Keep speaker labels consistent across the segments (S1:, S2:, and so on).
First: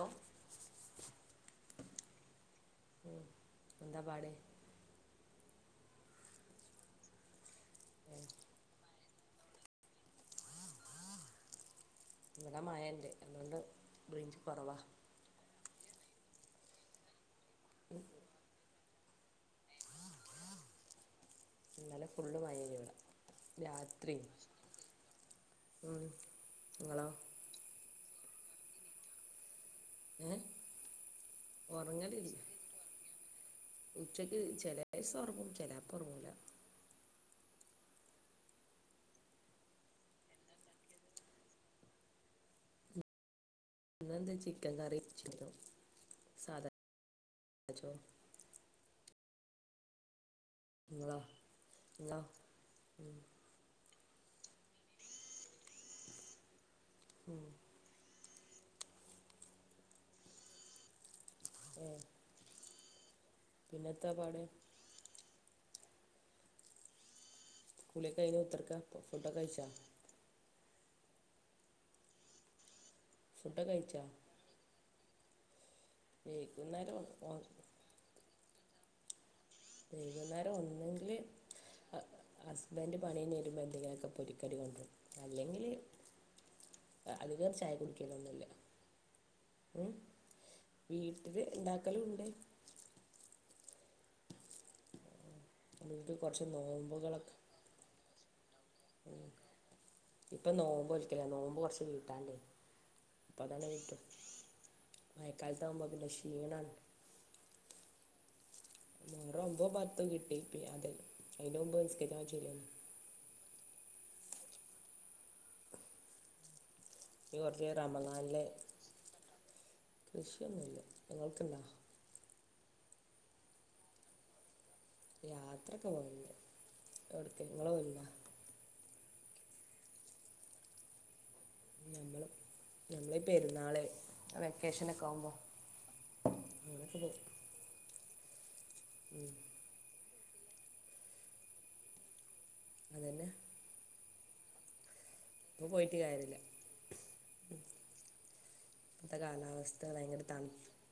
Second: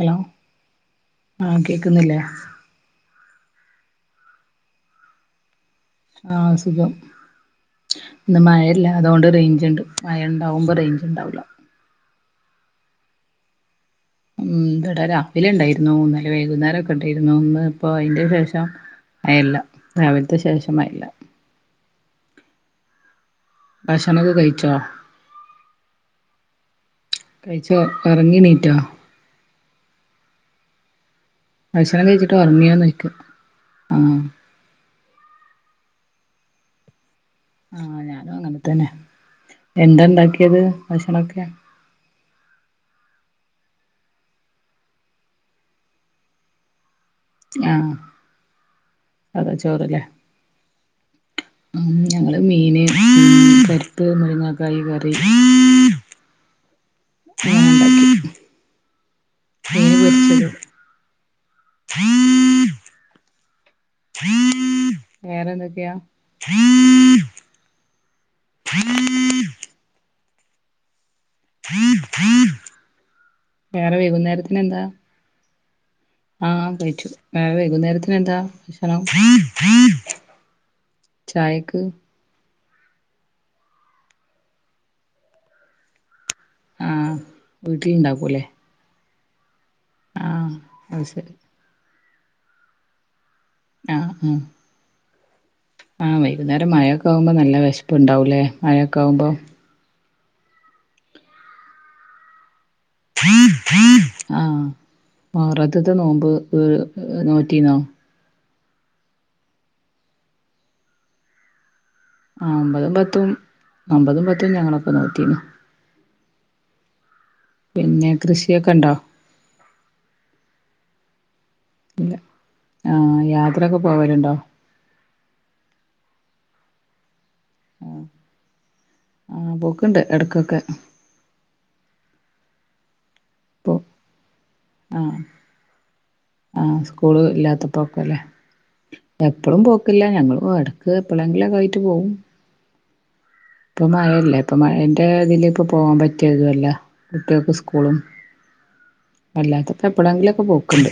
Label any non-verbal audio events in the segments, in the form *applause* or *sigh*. S1: Hello ആഹ കേക്കുന്നില്ലേ
S2: ഉം എന്താ പാട്
S1: ആഹ അ സുഖം ഇന്ന് മായല്ല അതു കൊണ്ട് റേഞ്ച് ഇണ്ട് മയ ഇണ്ടാകുമ്പോ റേഞ്ച് ഉണ്ടാവില്ല
S2: ഇവിടെ മായൻ്റെ അതു കൊണ്ട്
S1: ഉ ഇട രാവിലെ ഇണ്ടായിരുന്നു ഇന്നലെ വൈകുന്നേരം ഒക്കെ ഇണ്ടായിരുന്നു ഇന്ന് ഇപ്പോ അതിന്റെ ശെ ഷം മായല്ല രാവിലത്തെ ശേഷം അല്ല
S2: ഇന്നലെ ഫുള്ള് മയല് ഇവട രാത്രി
S1: ഭക്ഷണൊക്കെ കഴിച്ചോ
S2: ഉം നിങ്ങളോ
S1: കയിച്ച് ഒ കറങ്ങിണീറ്റോ
S2: ഏഹ
S1: ഭക്ഷണം
S2: ഒറങ്ങല്
S1: കഴിച്ചിട്ട് ഉറങ്ങിയോന്ന് ചോദിക്കാ ആഹ്
S2: ഉച്ചക്ക് ചെല ദിവസം ഒറങ്ങും ചെലപ്പ ഒറങ്ങുല്ല
S1: ആഹ ഞാനും അങ്ങനെ തന്നെ എന്താ ഉണ്ടാക്കിയത് ഭക്ഷണം ഒക്കെ
S2: ഇന്ന് എന്താ ചിക്കൻ കറിയും ചിക്കനും സാധ
S1: ആഹ അതാ ചോറല്ലേ
S2: നിങ്ങളോ നിങ്ങളോ
S1: ഞങ്ങള് മീന് പരിപ്പ് മുരുങ്ങാക്കായ കറി
S2: ഉം
S1: അങ്ങനെ ഉണ്ടാക്കി മീന് പൊരിച്ചത്
S2: ഏ പിന്നെത്ത പാട്
S1: വേറെ എന്ത് ഒക്കെയാ
S2: കൂളിയൊക്കഴിഞ്ഞ് കുത്തിർക്കാ ഇപ്പൊ ഫുഡ്‌ ഒക്കെ കഴിച്ച ഫുഡൊക്കെ
S1: വേറെ
S2: കഴിച്ചാ
S1: വൈകുന്നേരത്തിന് എന്താ ആഹ്
S2: വൈകുന്നേരം
S1: കഴിച്ചു
S2: ഉ- ഉ-
S1: വേറെ വൈകുന്നേരത്തിന് എന്താ ഭക്ഷണം?
S2: വൈകുന്നേരം ഒന്നൂങ്കില്
S1: ചായക്ക്
S2: അ ഹസ്ബൻഡ് പണി കഴിഞ്ഞേരുമ്പോ എന്തെങ്കിലും ഒക്കെ പൊരിക്കടി കൊണ്ടുരും അല്ലെങ്കില്
S1: ആഹ്
S2: അധികം ചായ കുടിക്കൽ ഒന്നും
S1: വീട്ടിലുണ്ടാക്കൂല്ലേ
S2: ഇല്ല ഉം
S1: ആഹ് അത് ശരി
S2: വീട്ടില് ഇണ്ടാക്കലും ഉണ്ട്
S1: ആഹ് ഉം
S2: വീട്ടിൽ
S1: ആഹ്
S2: കുറച്ച്
S1: വൈകുന്നേരം മഴയൊക്കെ ആകുമ്പോ
S2: നോമ്പുകളൊക്കെ
S1: നല്ല വിശപ്പ് ഉണ്ടാവൂലേ മഴയൊക്കെ ആകുമ്പോ
S2: ഇപ്പൊ നോമ്പ് നോൽക്കല നോമ്പ് കുറച്ച് വീട്ടാണ്ടേയ്ന് അപ്പൊ അതങ്ങ് വീട്ടും
S1: ആഹ്
S2: മയക്കാലത്താകുമ്പോ പിന്നെ ക്ഷീണാണ്
S1: നോറ്റിനോ
S2: മുഹറം ഒമ്പതും പത്തും കിട്ടി പിന്നെ അത് അതിന്റെ മുമ്പ് നിസ്‌കരിക്കാൻ പറ്റി...
S1: ആഹ് ഒമ്പതും പത്തും ഒമ്പതും പത്തും ഞങ്ങളൊക്കെ നോറ്റിരുന്നു
S2: ഈ
S1: പിന്നെ
S2: റമളാനിലെ
S1: കൃഷിയൊക്കെ ഉണ്ടോ
S2: കൃഷിയൊന്നുല്ല നിങ്ങൾക്കുണ്ടോ
S1: ഇല്ല ആഹ് യാത്രയൊക്കെ പോവലുണ്ടോ
S2: യാത്രൊക്കെ പോവലിണ്ട് എവിടുക്ക നിങ്ങൾ പോവലിണ്ട
S1: ആഹ് പോക്കുണ്ട് ഇടക്കൊക്കെ
S2: ഞമ്മളും
S1: ഇപ്പൊ
S2: ഞങ്ങളിപെരുന്നാള് ആ വെക്കേഷനൊക്കെ
S1: ആഹ്
S2: ആവുമ്പോ അങ്ങനൊക്കെ പോവും
S1: പോക്കല്ലേ എപ്പളും പോക്കില്ല ഞങ്ങളും എടക്ക് എപ്പളെങ്കിലും ആയിട്ട് പോവും
S2: അതന്നെ
S1: ഇപ്പൊ മഴയല്ലേ ഇപ്പൊ മഴന്റെ ഇതീൽപ്പൊ
S2: ഇപ്പോൾ പോയിട്ട്
S1: പോവാൻ
S2: കാര്യമില്ല
S1: പറ്റിയതും അല്ല കുട്ടികൾക്ക് സ്കൂളും
S2: ഇപ്പോഴത്തെ
S1: അല്ലാത്തപ്പോ എപ്പൊളെങ്കിലുമൊക്കെ പോക്കുണ്ട്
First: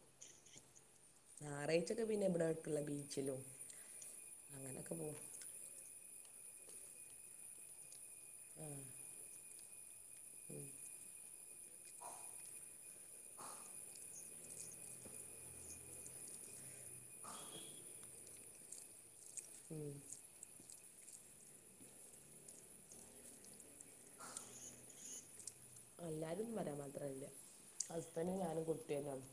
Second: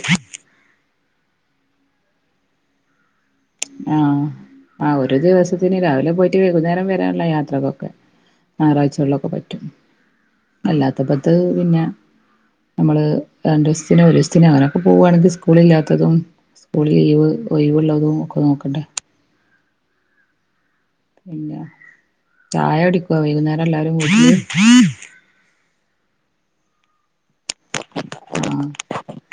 S2: ഞായറാഴ്ചൊക്കെ പിന്നെ ഇവിടെ അടുത്തുള്ള ബീച്ചിലും അങ്ങനൊക്കെ പോവും
S1: ന്നെ രാവിലെ പോയിട്ട് വൈകുന്നേരം വരാനുള്ള യാത്രക്കൊക്കെ ഞായറാഴ്ചകളിലൊക്കെ പറ്റും അല്ലാത്തപ്പത്ത് പിന്നെ നമ്മള് രണ്ടീസത്തിനോ ഒരീസത്തിനോ അങ്ങനെയൊക്കെ പോവുകയാണെങ്കിൽ സ്കൂൾ ഇല്ലാത്തതും സ്കൂളിൽ ലീവ് ഒഴിവ് ഉള്ളതും ഒക്കെ നോക്കണ്ടെ
S2: ഉം
S1: പിന്നെ ചായ കുടിക്കോ വൈകുന്നേരം എല്ലാരും കൂടിട്ട്
S2: എല്ലാരും ന്ന് പറയാൻ മാത്രല്ല ഹുസ്ബൻഡും ഞാനും
S1: ആഹ്
S2: കുട്ടിയാളും ആണ്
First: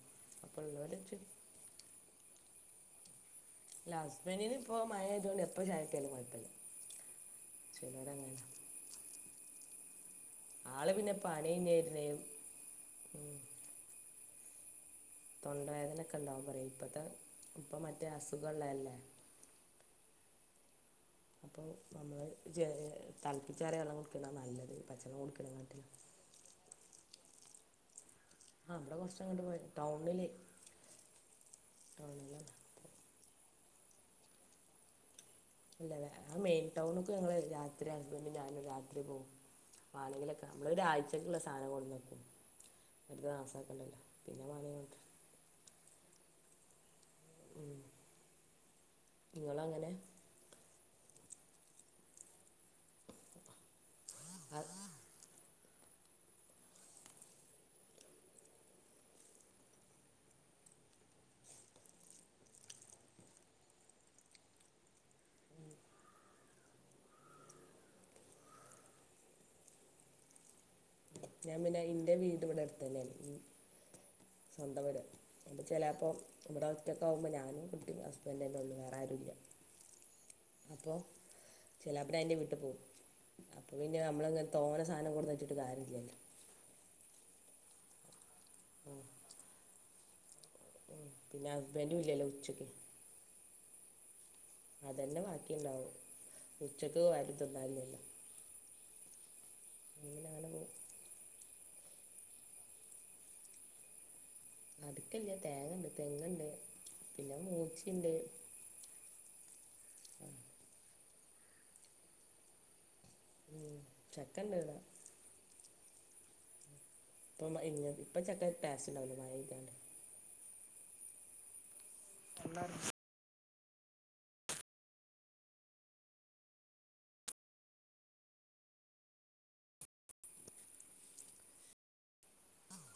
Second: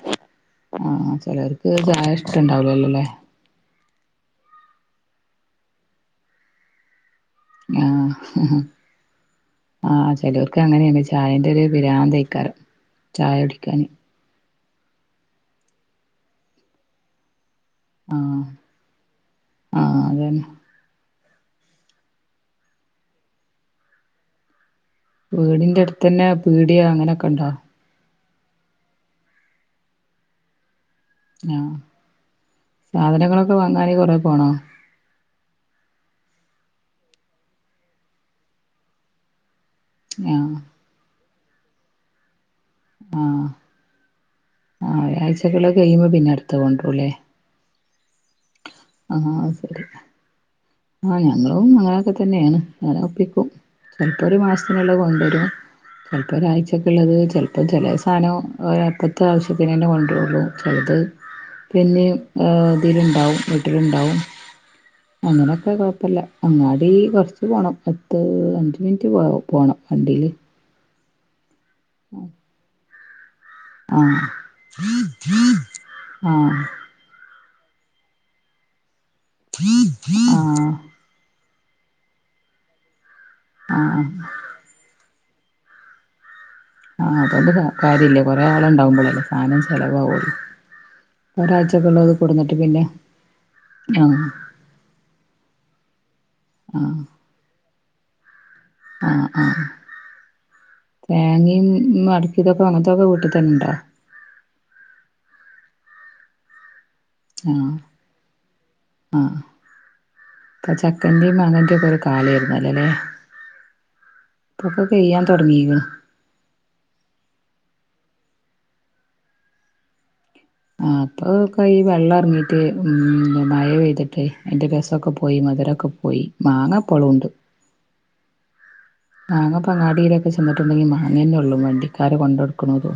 S2: അപ്പൊ ഉള്ളവരെച്ച്
S1: ട്ട്യാക്ക് ചായ ഇഷ്ട്ടണ്ടാവൂലല്ലോല്ലേ
S2: ഇല്ല ഹസ്ബൻഡിന് ഇപ്പോ മഴ ആയതോണ്ട് എപ്പൊ ചായ കിട്ടിയാലും കുഴപ്പമില്ല ചിലവരങ്ങനെ
S1: ആഹ് ആഹ് ചെലോ ർക്ക്
S2: ആള്
S1: അങ്ങനെയാണ്
S2: പിന്നെ പനി
S1: ചായന്റെ ഒരു
S2: കഴിഞ്ഞിരുന്നേയും
S1: പിരാന്തേക്കാരം ചായ കുടിക്കാന്
S2: തൊണ്ടവേദനൊക്കെ ഉണ്ടവുമ്പോ പറയും ഇപ്പഴത്തെ ഇപ്പം മറ്റേ അസുഖഉള്ളല്ലേ
S1: ആഹ് ആഹ് അതന്നെ
S2: അപ്പോ നമ്മള് ചെ തൾപ്പിച്ചാറിയ വെള്ളം കുടിക്കണതാ നല്ലത് പച്ചവെള്ളം
S1: വീടിന്റെ
S2: കുടിക്കണേക്കാട്ടിലും
S1: അടുത്ത് തന്നെ പീടിയ അങ്ങനൊക്കെ ഉണ്ടോ?
S2: ആഹ് ഇവിടെ കൊറച്ചങ്ങട്ട് പോയാൽ ടൗണില്
S1: ആഹ് സാധനങ്ങളൊക്കെ വാങ്ങാന് കൊറെ പോണോ
S2: ഇല്ല ല്ല ആ മെയിൻ ടൗൺക്ക് ഞങ്ങൾ രാത്രി ഹസ്ബൻഡും ഞാനും രാത്രി പോവും വാണങ്കിലൊക്കെ
S1: ആഹ്
S2: നമ്മൾ ഒരാഴ്ചക്കുള്ള സാധനം കൊട്ന്നക്കും വെറുതെ
S1: ആഹ്
S2: നാസാക്കണ്ടല്ലോ പിന്നെ വാണെങ്കിൽ കൊണ്ട്ര
S1: പിന്നെള്ളത് കയ്യുമ്പോ പിന്നെ അടുത്തത് കൊണ്ടരും ല്ലേ
S2: ഉം
S1: ആഹ് ആഹ് അത് ശരിയാണ് ഞങ്ങളും അങ്ങനൊക്കെ തന്നെയാണ് അങ്ങനെ ഒപ്പിക്കും ചിലപ്പോ ഒരു
S2: ആ-
S1: മാസത്തിനുള്ളത് കൊണ്ടുവരും ചിലപ്പോ ഒരാഴ്ചക്ക് ഉള്ളത് ചിലപ്പോൾ ചില സാധനം അപ്പത്തെ ആവശ്യത്തിന് തന്നെ കൊണ്ടരോള്ളു ചിലത് പിന്നിം ഇതിലുണ്ടാവും വീട്ടിലുണ്ടാവും അങ്ങനെയൊക്കെ കുഴപ്പമില്ല അങ്ങാടി കുറച്ച് പോകണം പത്ത് അഞ്ച് മിനിറ്റ് പോ പോണം വണ്ടീല്
S2: ഞാൻ പിന്നെ ഇന്റെ വീട് ഇവിടെ അടുത്ത് തന്നെയാണ്
S1: ആഹ്
S2: സ്വന്തം വീട് എന്റെ ചിലാപ്പോ
S1: ആഹ്
S2: ഇവിട ഒറ്റയ്ക്ക് ആവുമ്പോൾ ഞാനും കുട്ടിയും ഹസ്ബന്റും തന്നെ ഒള്ളു വേറെ ആരുല്ല
S1: ആഹ്
S2: അപ്പൊ ചെലാപ്പോ ഞാൻ എന്റെ വീട്ട് പോകും അപ്പോൾ പിന്നെ
S1: ആഹ്
S2: നമ്മളിങ്ങനെ തോനെ സാധനം കൊടുന്ന് വെച്ചിട്ട് കാര്യല്ലല്ലോ
S1: ആഹ് അതൊണ്ട് കാര്യല്ല കൊറെ ആൾ ഉണ്ടാവുമ്പോഴല്ലേ സാധനം ചെലവാവുള്ളൂ
S2: പിന്നെ
S1: ഒരാഴ്ചക്കെ
S2: ഹസ്ബൻഡും
S1: ഉള്ളത്
S2: ഇല്ലല്ലോ
S1: കൊടുന്നിട്ട്
S2: ഉച്ചയ്ക്ക്
S1: പിന്നെ ആഹ്
S2: അതന്നെ ബാക്കിയണ്ടാവും ഉച്ചക്ക്
S1: ആഹ്
S2: ആരും തിന്നാനില്ല
S1: ആഹ് ആഹ്
S2: അങ്ങനെ പോകും
S1: തേങ്ങയും മടക്കിതൊക്കെ അങ്ങനത്തൊക്കെ വീട്ടിൽ തന്നെ ഉണ്ടാ
S2: അതുക്കല്ല തേങ്ങുണ്ട് തെങ്ങുണ്ട് പിന്നെ
S1: ആഹ്
S2: മൂച്ചിണ്ട്
S1: ആഹ്
S2: *inaudible*
S1: ഇപ്പൊ ചക്കന്റെയും മാങ്ങന്റെയും കുറെ കാലായിരുന്നല്ലല്ലേ
S2: ഉം. ചക്ക ഉണ്ട്
S1: ഇപ്പൊപ്പൊ പെയ്യാൻ തുടങ്ങില്ലോ
S2: *unintelligible* ഇപ്പൊ ചക്ക ടേസ്റ്റ് ഉണ്ടാവില്ല മഴ ഇള്ളൊണ്ട്
S1: ആഹ് അപ്പൊ ക്ക ഈ വെള്ളം ഇറങ്ങീട്ട് ഉം മഴെപെയ്തിട്ടെ അതിന്റെ രസൊക്കെ പോയി മധുരൊക്കെ പോയി മാങ്ങപ്പളുണ്ട് മാങ്ങപ്പൊങ്ങാടിയിലൊക്കെ ചെന്നിട്ടുണ്ടെങ്കിൽ മാങ്ങന്നെ ഉള്ളൂ വണ്ടിക്കാര് കൊണ്ട്നടക്കണുണ്ട്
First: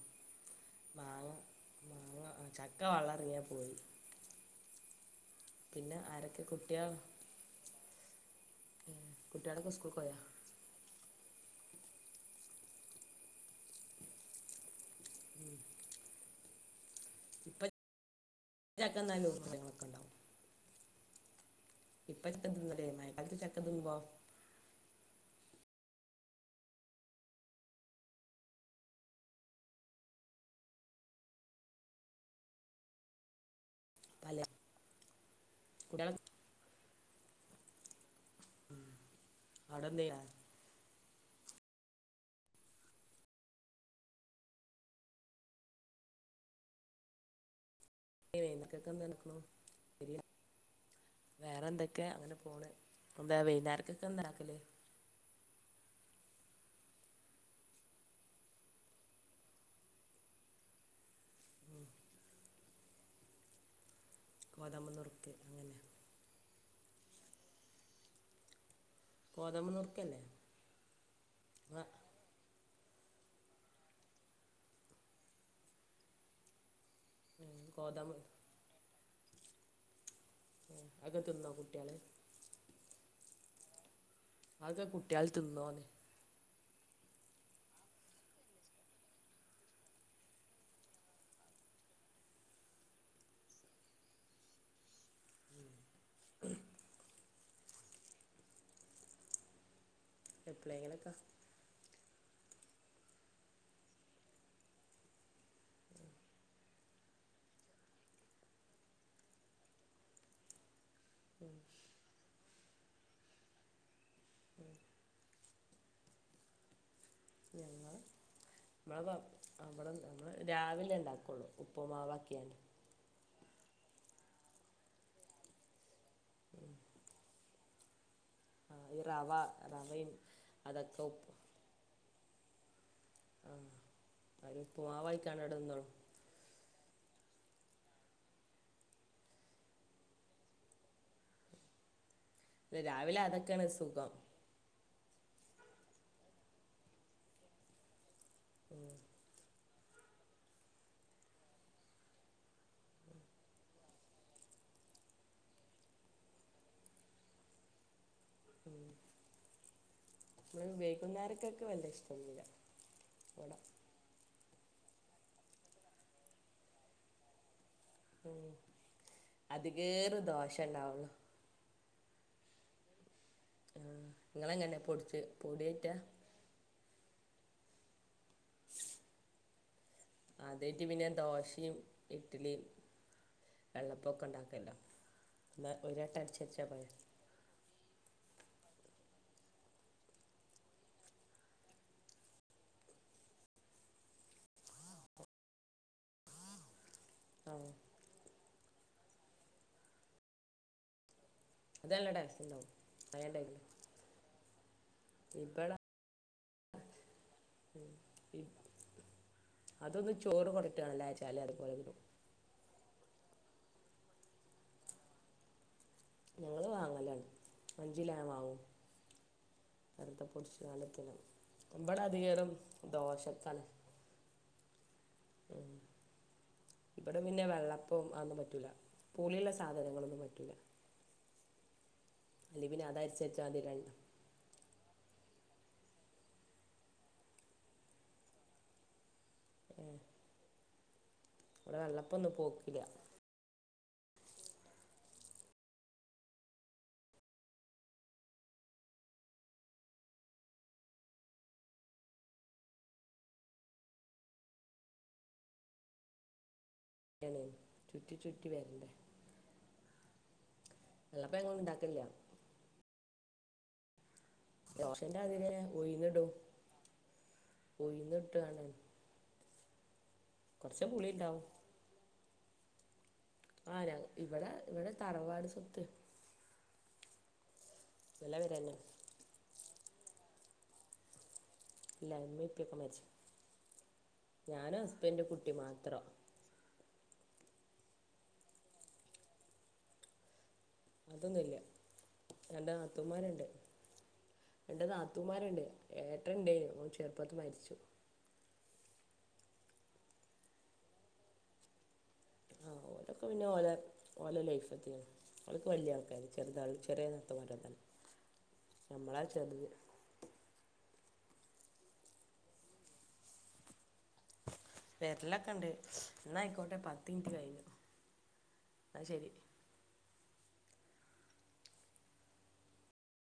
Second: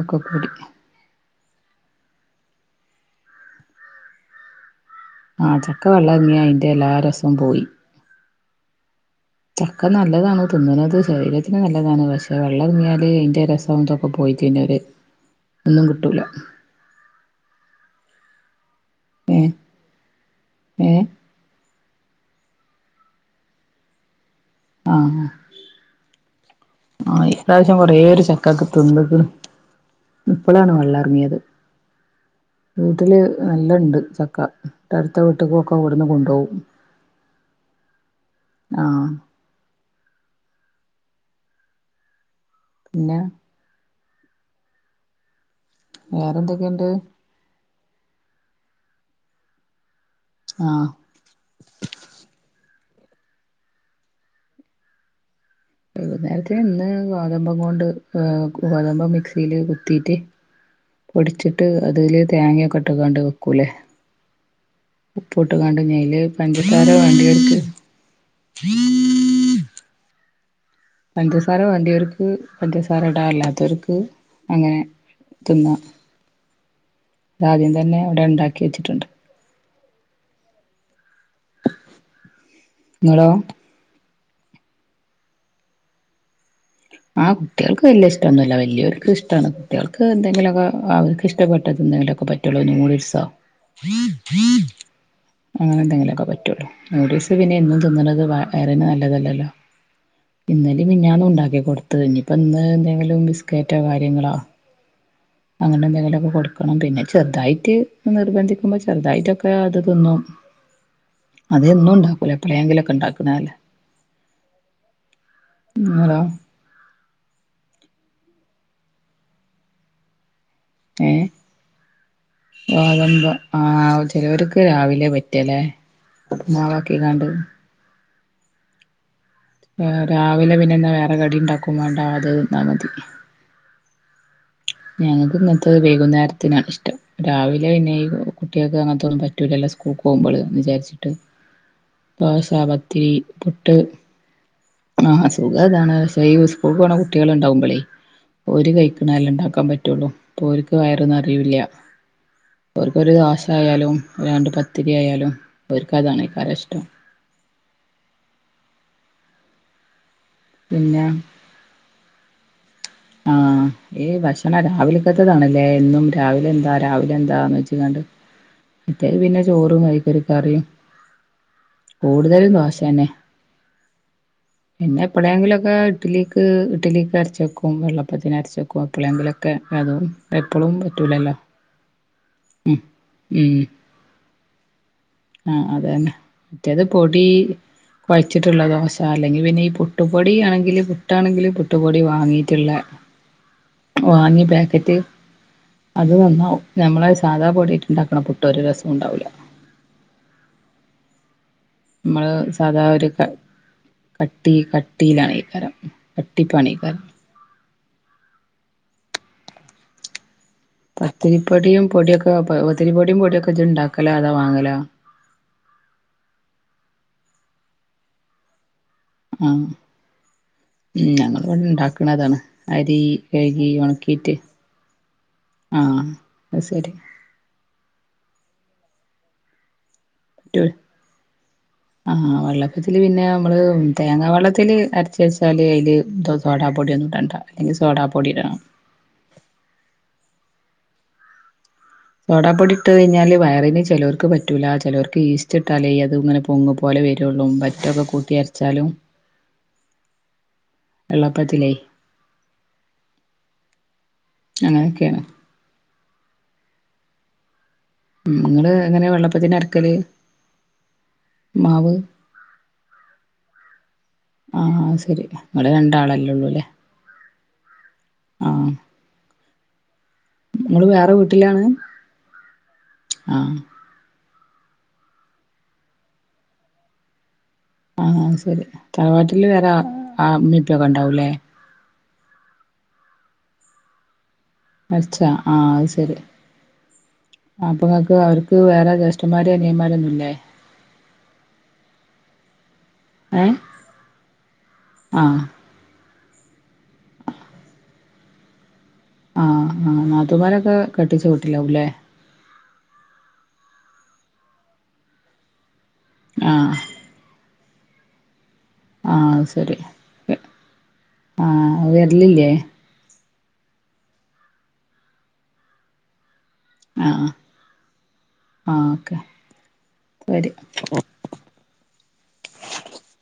S1: ഒക്കെകൂടി
S2: മാങ്ങ മാങ്ങ ചക്ക വളളറങ്ങിയാ പോയി.
S1: ആഹ് ചക്ക
S2: പിന്നെ
S1: വള്ളം എറങ്ങിയാ
S2: ആരൊക്കെ
S1: അയിന്റെ എല്ലാ
S2: കുട്ടികൾ
S1: രസവും പോയി
S2: ആഹ്
S1: ചക്ക നല്ലതാണ് തിന്നുന്നത് ശരീരത്തിന് നല്ലതാണ് പക്ഷെ വെള്ളം എറങ്ങിയാല് അതിന്റെ രസോ ഇതൊക്കെ പോയിട്ട് പിന്നൊരു
S2: ഉം ഇപ്പ *unintelligible* ഉണ്ടാവും
S1: ഏ ഏ
S2: ഇപ്പൊ *unintelligible* മയക്കാലത്ത് ചക്ക തിന്നുമ്പോ
S1: ആഹ് ആഹ് ഇപ്രാവശ്യം കൊറെ ഒരു ചക്കക്ക തിന്ന്ക്ക്ണ് ഇപ്പളാണ് വെള്ളംറങ്ങിയത് വീട്ടില് നല്ലണ്ട്
S2: പല
S1: ചക്ക അടുത്ത വീട്ടിക്കൊക്കെ ഇവിടുന്ന്
S2: കുട്ടികളെ
S1: കൊണ്ടു പോകും ആഹ്
S2: അടന്നയ
S1: പിന്ന വേറെന്തൊക്കെയുണ്ട്
S2: *unintelligible*
S1: ആഹ്
S2: വേറെ എന്തൊക്കെയാ അങ്ങനെ പോണ് എന്താ വൈകന്നേരക്കൊക്കെ എന്താക്കല്
S1: വൈകുന്നേരത്തെ ഇന്ന് ഗോതമ്പം കൊണ്ട് ഗോതമ്പം മിക്സില് കുത്തിട്ട്
S2: *inaudible*
S1: പൊടിച്ചിട്ട് അതില് തേങ്ങൊക്കെ ഇട്ട്കാണ്ട് വെക്കൂലേ
S2: ഗോതമ്പ് നുറുക്ക്
S1: ഉപ്പിട്ട്
S2: അങ്ങനെ
S1: കണ്ടഞ്ഞല് പഞ്ചസാര വേണ്ടിയ എടുക്ക്
S2: ഗോതമ്പ് നുറുക്കല്ലേ
S1: പഞ്ചസാര
S2: ആ
S1: വേണ്ടിയവർക്ക് പഞ്ചസാര ഇടാ അല്ലാത്തവർക്ക് അങ്ങനെ തിന്ന
S2: *inaudible*
S1: അതാദ്യം തന്നെ അവിടെ ഉണ്ടാക്കി വെച്ചിട്ടുണ്ട്
S2: ആഹ് അത് തിന്നോ കുട്ടികള്
S1: ങ്ങളോ
S2: അതക്കെ കുട്ട്യാൾ തിന്നോന്ന്
S1: ആഹ് കുട്ടികൾക്ക് വല്യ ഇഷ്ടൊന്നുവില്ല വല്യവർക്ക് ഇഷ്ടവാണ് കുട്ടികൾക്ക് എന്തെങ്കിലുമൊക്കെ അവർക്ക് ഇഷ്ടപ്പെട്ടത്, എന്തെങ്കിലൊ പറ്റുവൊള്ളു നൂഡിൽസോ അങ്ങനെ എന്തെങ്കിലുമൊക്കെ പറ്റുള്ളൂ നൂഡിൽസ് പിന്നെ എന്നും തിന്നതണ് വയറീന് നല്ലതല്ലല്ലോ? ഇന്നലെയും
S2: എപ്പോഴെങ്കിലൊക്കെ
S1: മിനഞ്ഞാന്നും ഉണ്ടാക്കി കൊടുത്തതാ ഇനിയിപ്പോ ഇന്ന് എന്തെങ്കിലും ബിസ്ക്കറ്റോ കാര്യങ്ങളോ അങ്ങനെ എന്തെങ്കിലുവൊക്കെ കൊടുക്കണം പിന്നെ ചെറുതായിട്ട് നിർബന്ധിക്കുമ്പോൾ ചെറുതായിട്ടൊക്കെ അത് തിന്നും. അത് എന്നും ഉണ്ടാക്കൂല എപ്പോഴെങ്കിലൊക്കെ ഉണ്ടാക്കണല്ലേ *unintelligible*
S2: ഞങ്ങള് നമ്മള് അവിടെ നമ്മള് രാവിലെ ഉണ്ടാക്കുള്ളൂ ഉപ്പുമാവാക്കിയാണ്
S1: ആഹ് ചെലരോക്ക് രാവിലെ പറ്റിവേല്ലേ ഉപ്പുമാവാക്കി കൊണ്ട്
S2: അത് റവാ
S1: രാവിലെ പിന്നെന്താ വേറെ കടി ഉണ്ടാക്കുംവാണ്ട് അത് തിന്നാൽ മതി
S2: അം അവര്
S1: ഞങ്ങൾക്ക് ഇന്നത്ത വൈകുന്നേരത്തിനാ ഇഷ്ടം രാവിലെ പിന്നെ ഈ കുട്ടികൾക്ക് അങ്ങനത്തൊന്നും പറ്റൂല്ലല്ലോ സ്കൂൾക്ക് പോകുമ്പോൾ എന്ന് വിചാരിച്ചിട്ട്
S2: *inaudible*
S1: ദോശ
S2: അല്ല
S1: പത്തിരി
S2: രാവിലെ അതൊക്കെയാണ്
S1: പുട്ട്
S2: സുഖം
S1: ആഹ് സുഖം അതാണ് പക്ഷേ ഈ സ്കൂള് പോണ കുട്ടികള് ഉണ്ടാവുമ്പോളേ ഒരു കൈ നല്ല ഉണ്ടാക്കാൻ പറ്റുള്ളൂ ഓല്ക്ക് വയറ് നിറയൂല്ലാ ഓരുക്കൊരു ദോശ ആയാലും രണ്ട് പത്തിരിയാലും ഓര്ക്ക് അതാണ്ഏറെ ഇഷ്ടം
S2: ഉം
S1: പിന്നെ
S2: വൈകുന്നേരത്തക്ക് വല്ല്യ ഇഷ്ടൊന്നൂല്ല
S1: ആഹ് ഈ ഭക്ഷണം രാവിലക്കത്തെതാണല്ലേ എന്നും രാവിലെ എന്താ രാവിലെ എന്താന്ന് വെച്ച് കാണ്ട്
S2: ഉം.
S1: മറ്റേത് പിന്നെ ചോറും
S2: അധികേറെ
S1: കൈക്കരു
S2: ദോശ
S1: കറിയും
S2: ഉണ്ടാവുള്ളു
S1: കൂടുതലും ദോശ തന്നെ
S2: ആഹ് നിങ്ങളെങ്ങനെ പൊടിച്ചു പൊടിയായിട്ടാ
S1: ഉം ഇഡ്ഡലിക്ക്അരച്ച് വെക്കും വെള്ളേപ്പത്തിന് അരച്ച് വെക്കും എപ്പളേങ്കിലൊക്കെ അതും
S2: അത്
S1: എപ്പളും
S2: കയിഞ്ഞിട്ട് പിന്നെ
S1: പറ്റൂലല്ലോ
S2: ദോശയും ഇഡ്ഡലിയും
S1: ഉം
S2: വെള്ളേപ്പൊക്കെ ഉണ്ടാക്കല്ലോ
S1: ആഹ്
S2: എന്നാ
S1: അത്
S2: ഒരു
S1: തന്നെ
S2: വട്ടം അടിച്ചടിച്ചാ
S1: മറ്റേത്
S2: പോരെ
S1: പൊടി കുയച്ചിട്ടുള്ള ദോശ അല്ലെങ്കിൽ പിന്നെ ഈ പുട്ടുപൊടി ആണെങ്കിൽ പുട്ടാണെങ്കിലും പുട്ടുപൊടി വാങ്ങിട്ട് ഇല്ലേ വാങ്ങിയ പാശ്ക്കറ്റ് അത് തന്നു നമ്മളെ സാധാ
S2: ആ
S1: പൊടിയിട്ടുണ്ടാക്കണ പുട്ട് ഒരു രസോം ഉണ്ടാവില്ല.
S2: അതല്ല
S1: നമ്മള്
S2: ടേസ്റ്റ് ഉണ്ടാവും
S1: സാധാ ഒരു ക
S2: അയണ്ടായിരുന്നു
S1: കട്ടി കട്ടിയിലാണ് ഈ കരം
S2: ഇവിടെ
S1: കട്ടി പണി
S2: ഉം അതൊന്ന് ചോറ് കൊടു
S1: പത്തിരിപ്പൊടിയും പൊടിയൊക്കെ പത്തിരി പൊടിയും പൊടിയൊക്കെ ഇജ് ഉണ്ടാക്കലാ അതോ വാങ്ങലാ
S2: ഞങ്ങള് വാങ്ങലാണ് അഞ്ച് കിലോ ഞാൻ വാങ്ങും
S1: ആഹ്
S2: വെറുതെ പൊടിച്ച് നല്ല
S1: ഉം
S2: തിന്നും
S1: ഞങ്ങളിവിടെ
S2: ഇവിടെ
S1: ഉണ്ടാക്കണതാണ്
S2: അധികം
S1: അരി
S2: ദോശക്കാണ്
S1: കഴുകി ഉണക്കീട്ട്
S2: ഉം.
S1: ആഹ് അത് ശരി
S2: ഇവിടെ പിന്നെ വെള്ളപ്പം അതൊന്നും പറ്റൂല്ല പുളിയുള്ള സാധനങ്ങളൊന്നും പറ്റൂല.
S1: ആഹ്
S2: അല്ലെങ്കിൽ
S1: വെള്ളേപ്പത്തില് പിന്നെ
S2: അതരിച്ചാൽ
S1: നമ്മള്
S2: മതി രണ്ട്
S1: തേങ്ങ വെള്ളത്തില് അരച്ച് വെച്ചാല് അതില് സോഡാ പൊടിയൊന്നും വേണ്ട അല്ലെങ്കിൽ സോഡാ പൊടി ഇടണം.
S2: ഉം *unintelligible*
S1: സോഡാപ്പൊടി
S2: പോക്കില്ല
S1: ഇട്ട് കഴിഞ്ഞാല് വയറിന് ചിലർ പറ്റൂല ചിലർക്ക് ഈസ്റ്റ് ഇട്ടാലേ അത് ഇങ്ങനെ പൊങ്ങു പോലെ വരുള്ളൂ പറ്റൊക്കെ കൂട്ടി അരച്ചാലും വെള്ളപ്പത്തിലേ.. അങ്ങനെയൊക്കെയാണ്.
S2: എണ്ണേൻ ചുറ്റി
S1: ഉം
S2: ചുറ്റി
S1: നിങ്ങള്
S2: വരണ്ടേ
S1: എങ്ങനെ വെള്ളപ്പത്തിന് അരക്കല്
S2: വെള്ളേപ്പ ങ്ങ
S1: മാവ്
S2: ഉണ്ടാക്കണില്ല
S1: ആഹ്
S2: ദോശേന്റെ
S1: ശരി
S2: അതിന്
S1: നിങ്ങള്
S2: ഉയിന്നിടും
S1: രണ്ടാളല്ലേ ഉള്ളൂല്ലേ
S2: ഉയിന്നിട്ടാണേ
S1: ആഹ് നിങ്ങള്
S2: കൊറച്ച്
S1: വേറെ
S2: പുളിയുണ്ടാവും
S1: വീട്ടിലാണ് ആഹ്
S2: ആരാ ഇവിടെ ഇവിടെ തറവാട് സ്വത്ത്
S1: ആഹ്
S2: നല്ല വരെ
S1: ശരി
S2: തന്നെ
S1: തറവാറ്റില് വേറെ അമ്മീപ്പൊക്കെ ഉണ്ടാവൂല്ലേ?
S2: ഇല്ല. ഇമ്മി ഇപ്പി ക്കെ മരിച്ചു ഞാനും
S1: മരിച്ച
S2: ഹസ്ബന്റും കുട്ടി മാത്രം.
S1: ആപ്പങ്ങക്ക് അവർക്ക് വേറെ ജേഷ്ഠന്മാര അനിയന്മാരൊന്നുംല്ലേ?
S2: അതൊന്നുല്ല രണ്ട് നാത്തുമാരുണ്ട്
S1: ഏഹ്
S2: രണ്ട്
S1: ആഹ്
S2: നാത്തൂമാരുണ്ട്. ഏട്ട ണ്ടെനീ ഓന് ചെറുപ്പത്ത് മരിച്ചു.
S1: ആഹ് ആ നാത്തുമാരൊക്കെ കെട്ടിച്ചു വീട്ടിലാവൂല്ലേ?
S2: ആഹ് ഓ.. അതൊക്കെ പിന്നെ ഓല ഓല ലൈഫത്തെ... ഓലൊക്കെ വലിയ ആൾക്കാര്
S1: ആഹ്
S2: ചെറുതായി ചെറി നാത്തൂമാരൊന്നല്ല.
S1: ആഹ് ശരി ആ വെരലില്ലേ?
S2: വേരലൊക്കെണ്ട് ന്നയ്‌ക്കോട്ടെ
S1: ആഹ്
S2: പത്തിൻറ്റ് കഴിഞ്ഞു. ആ ശരി.
S1: പടി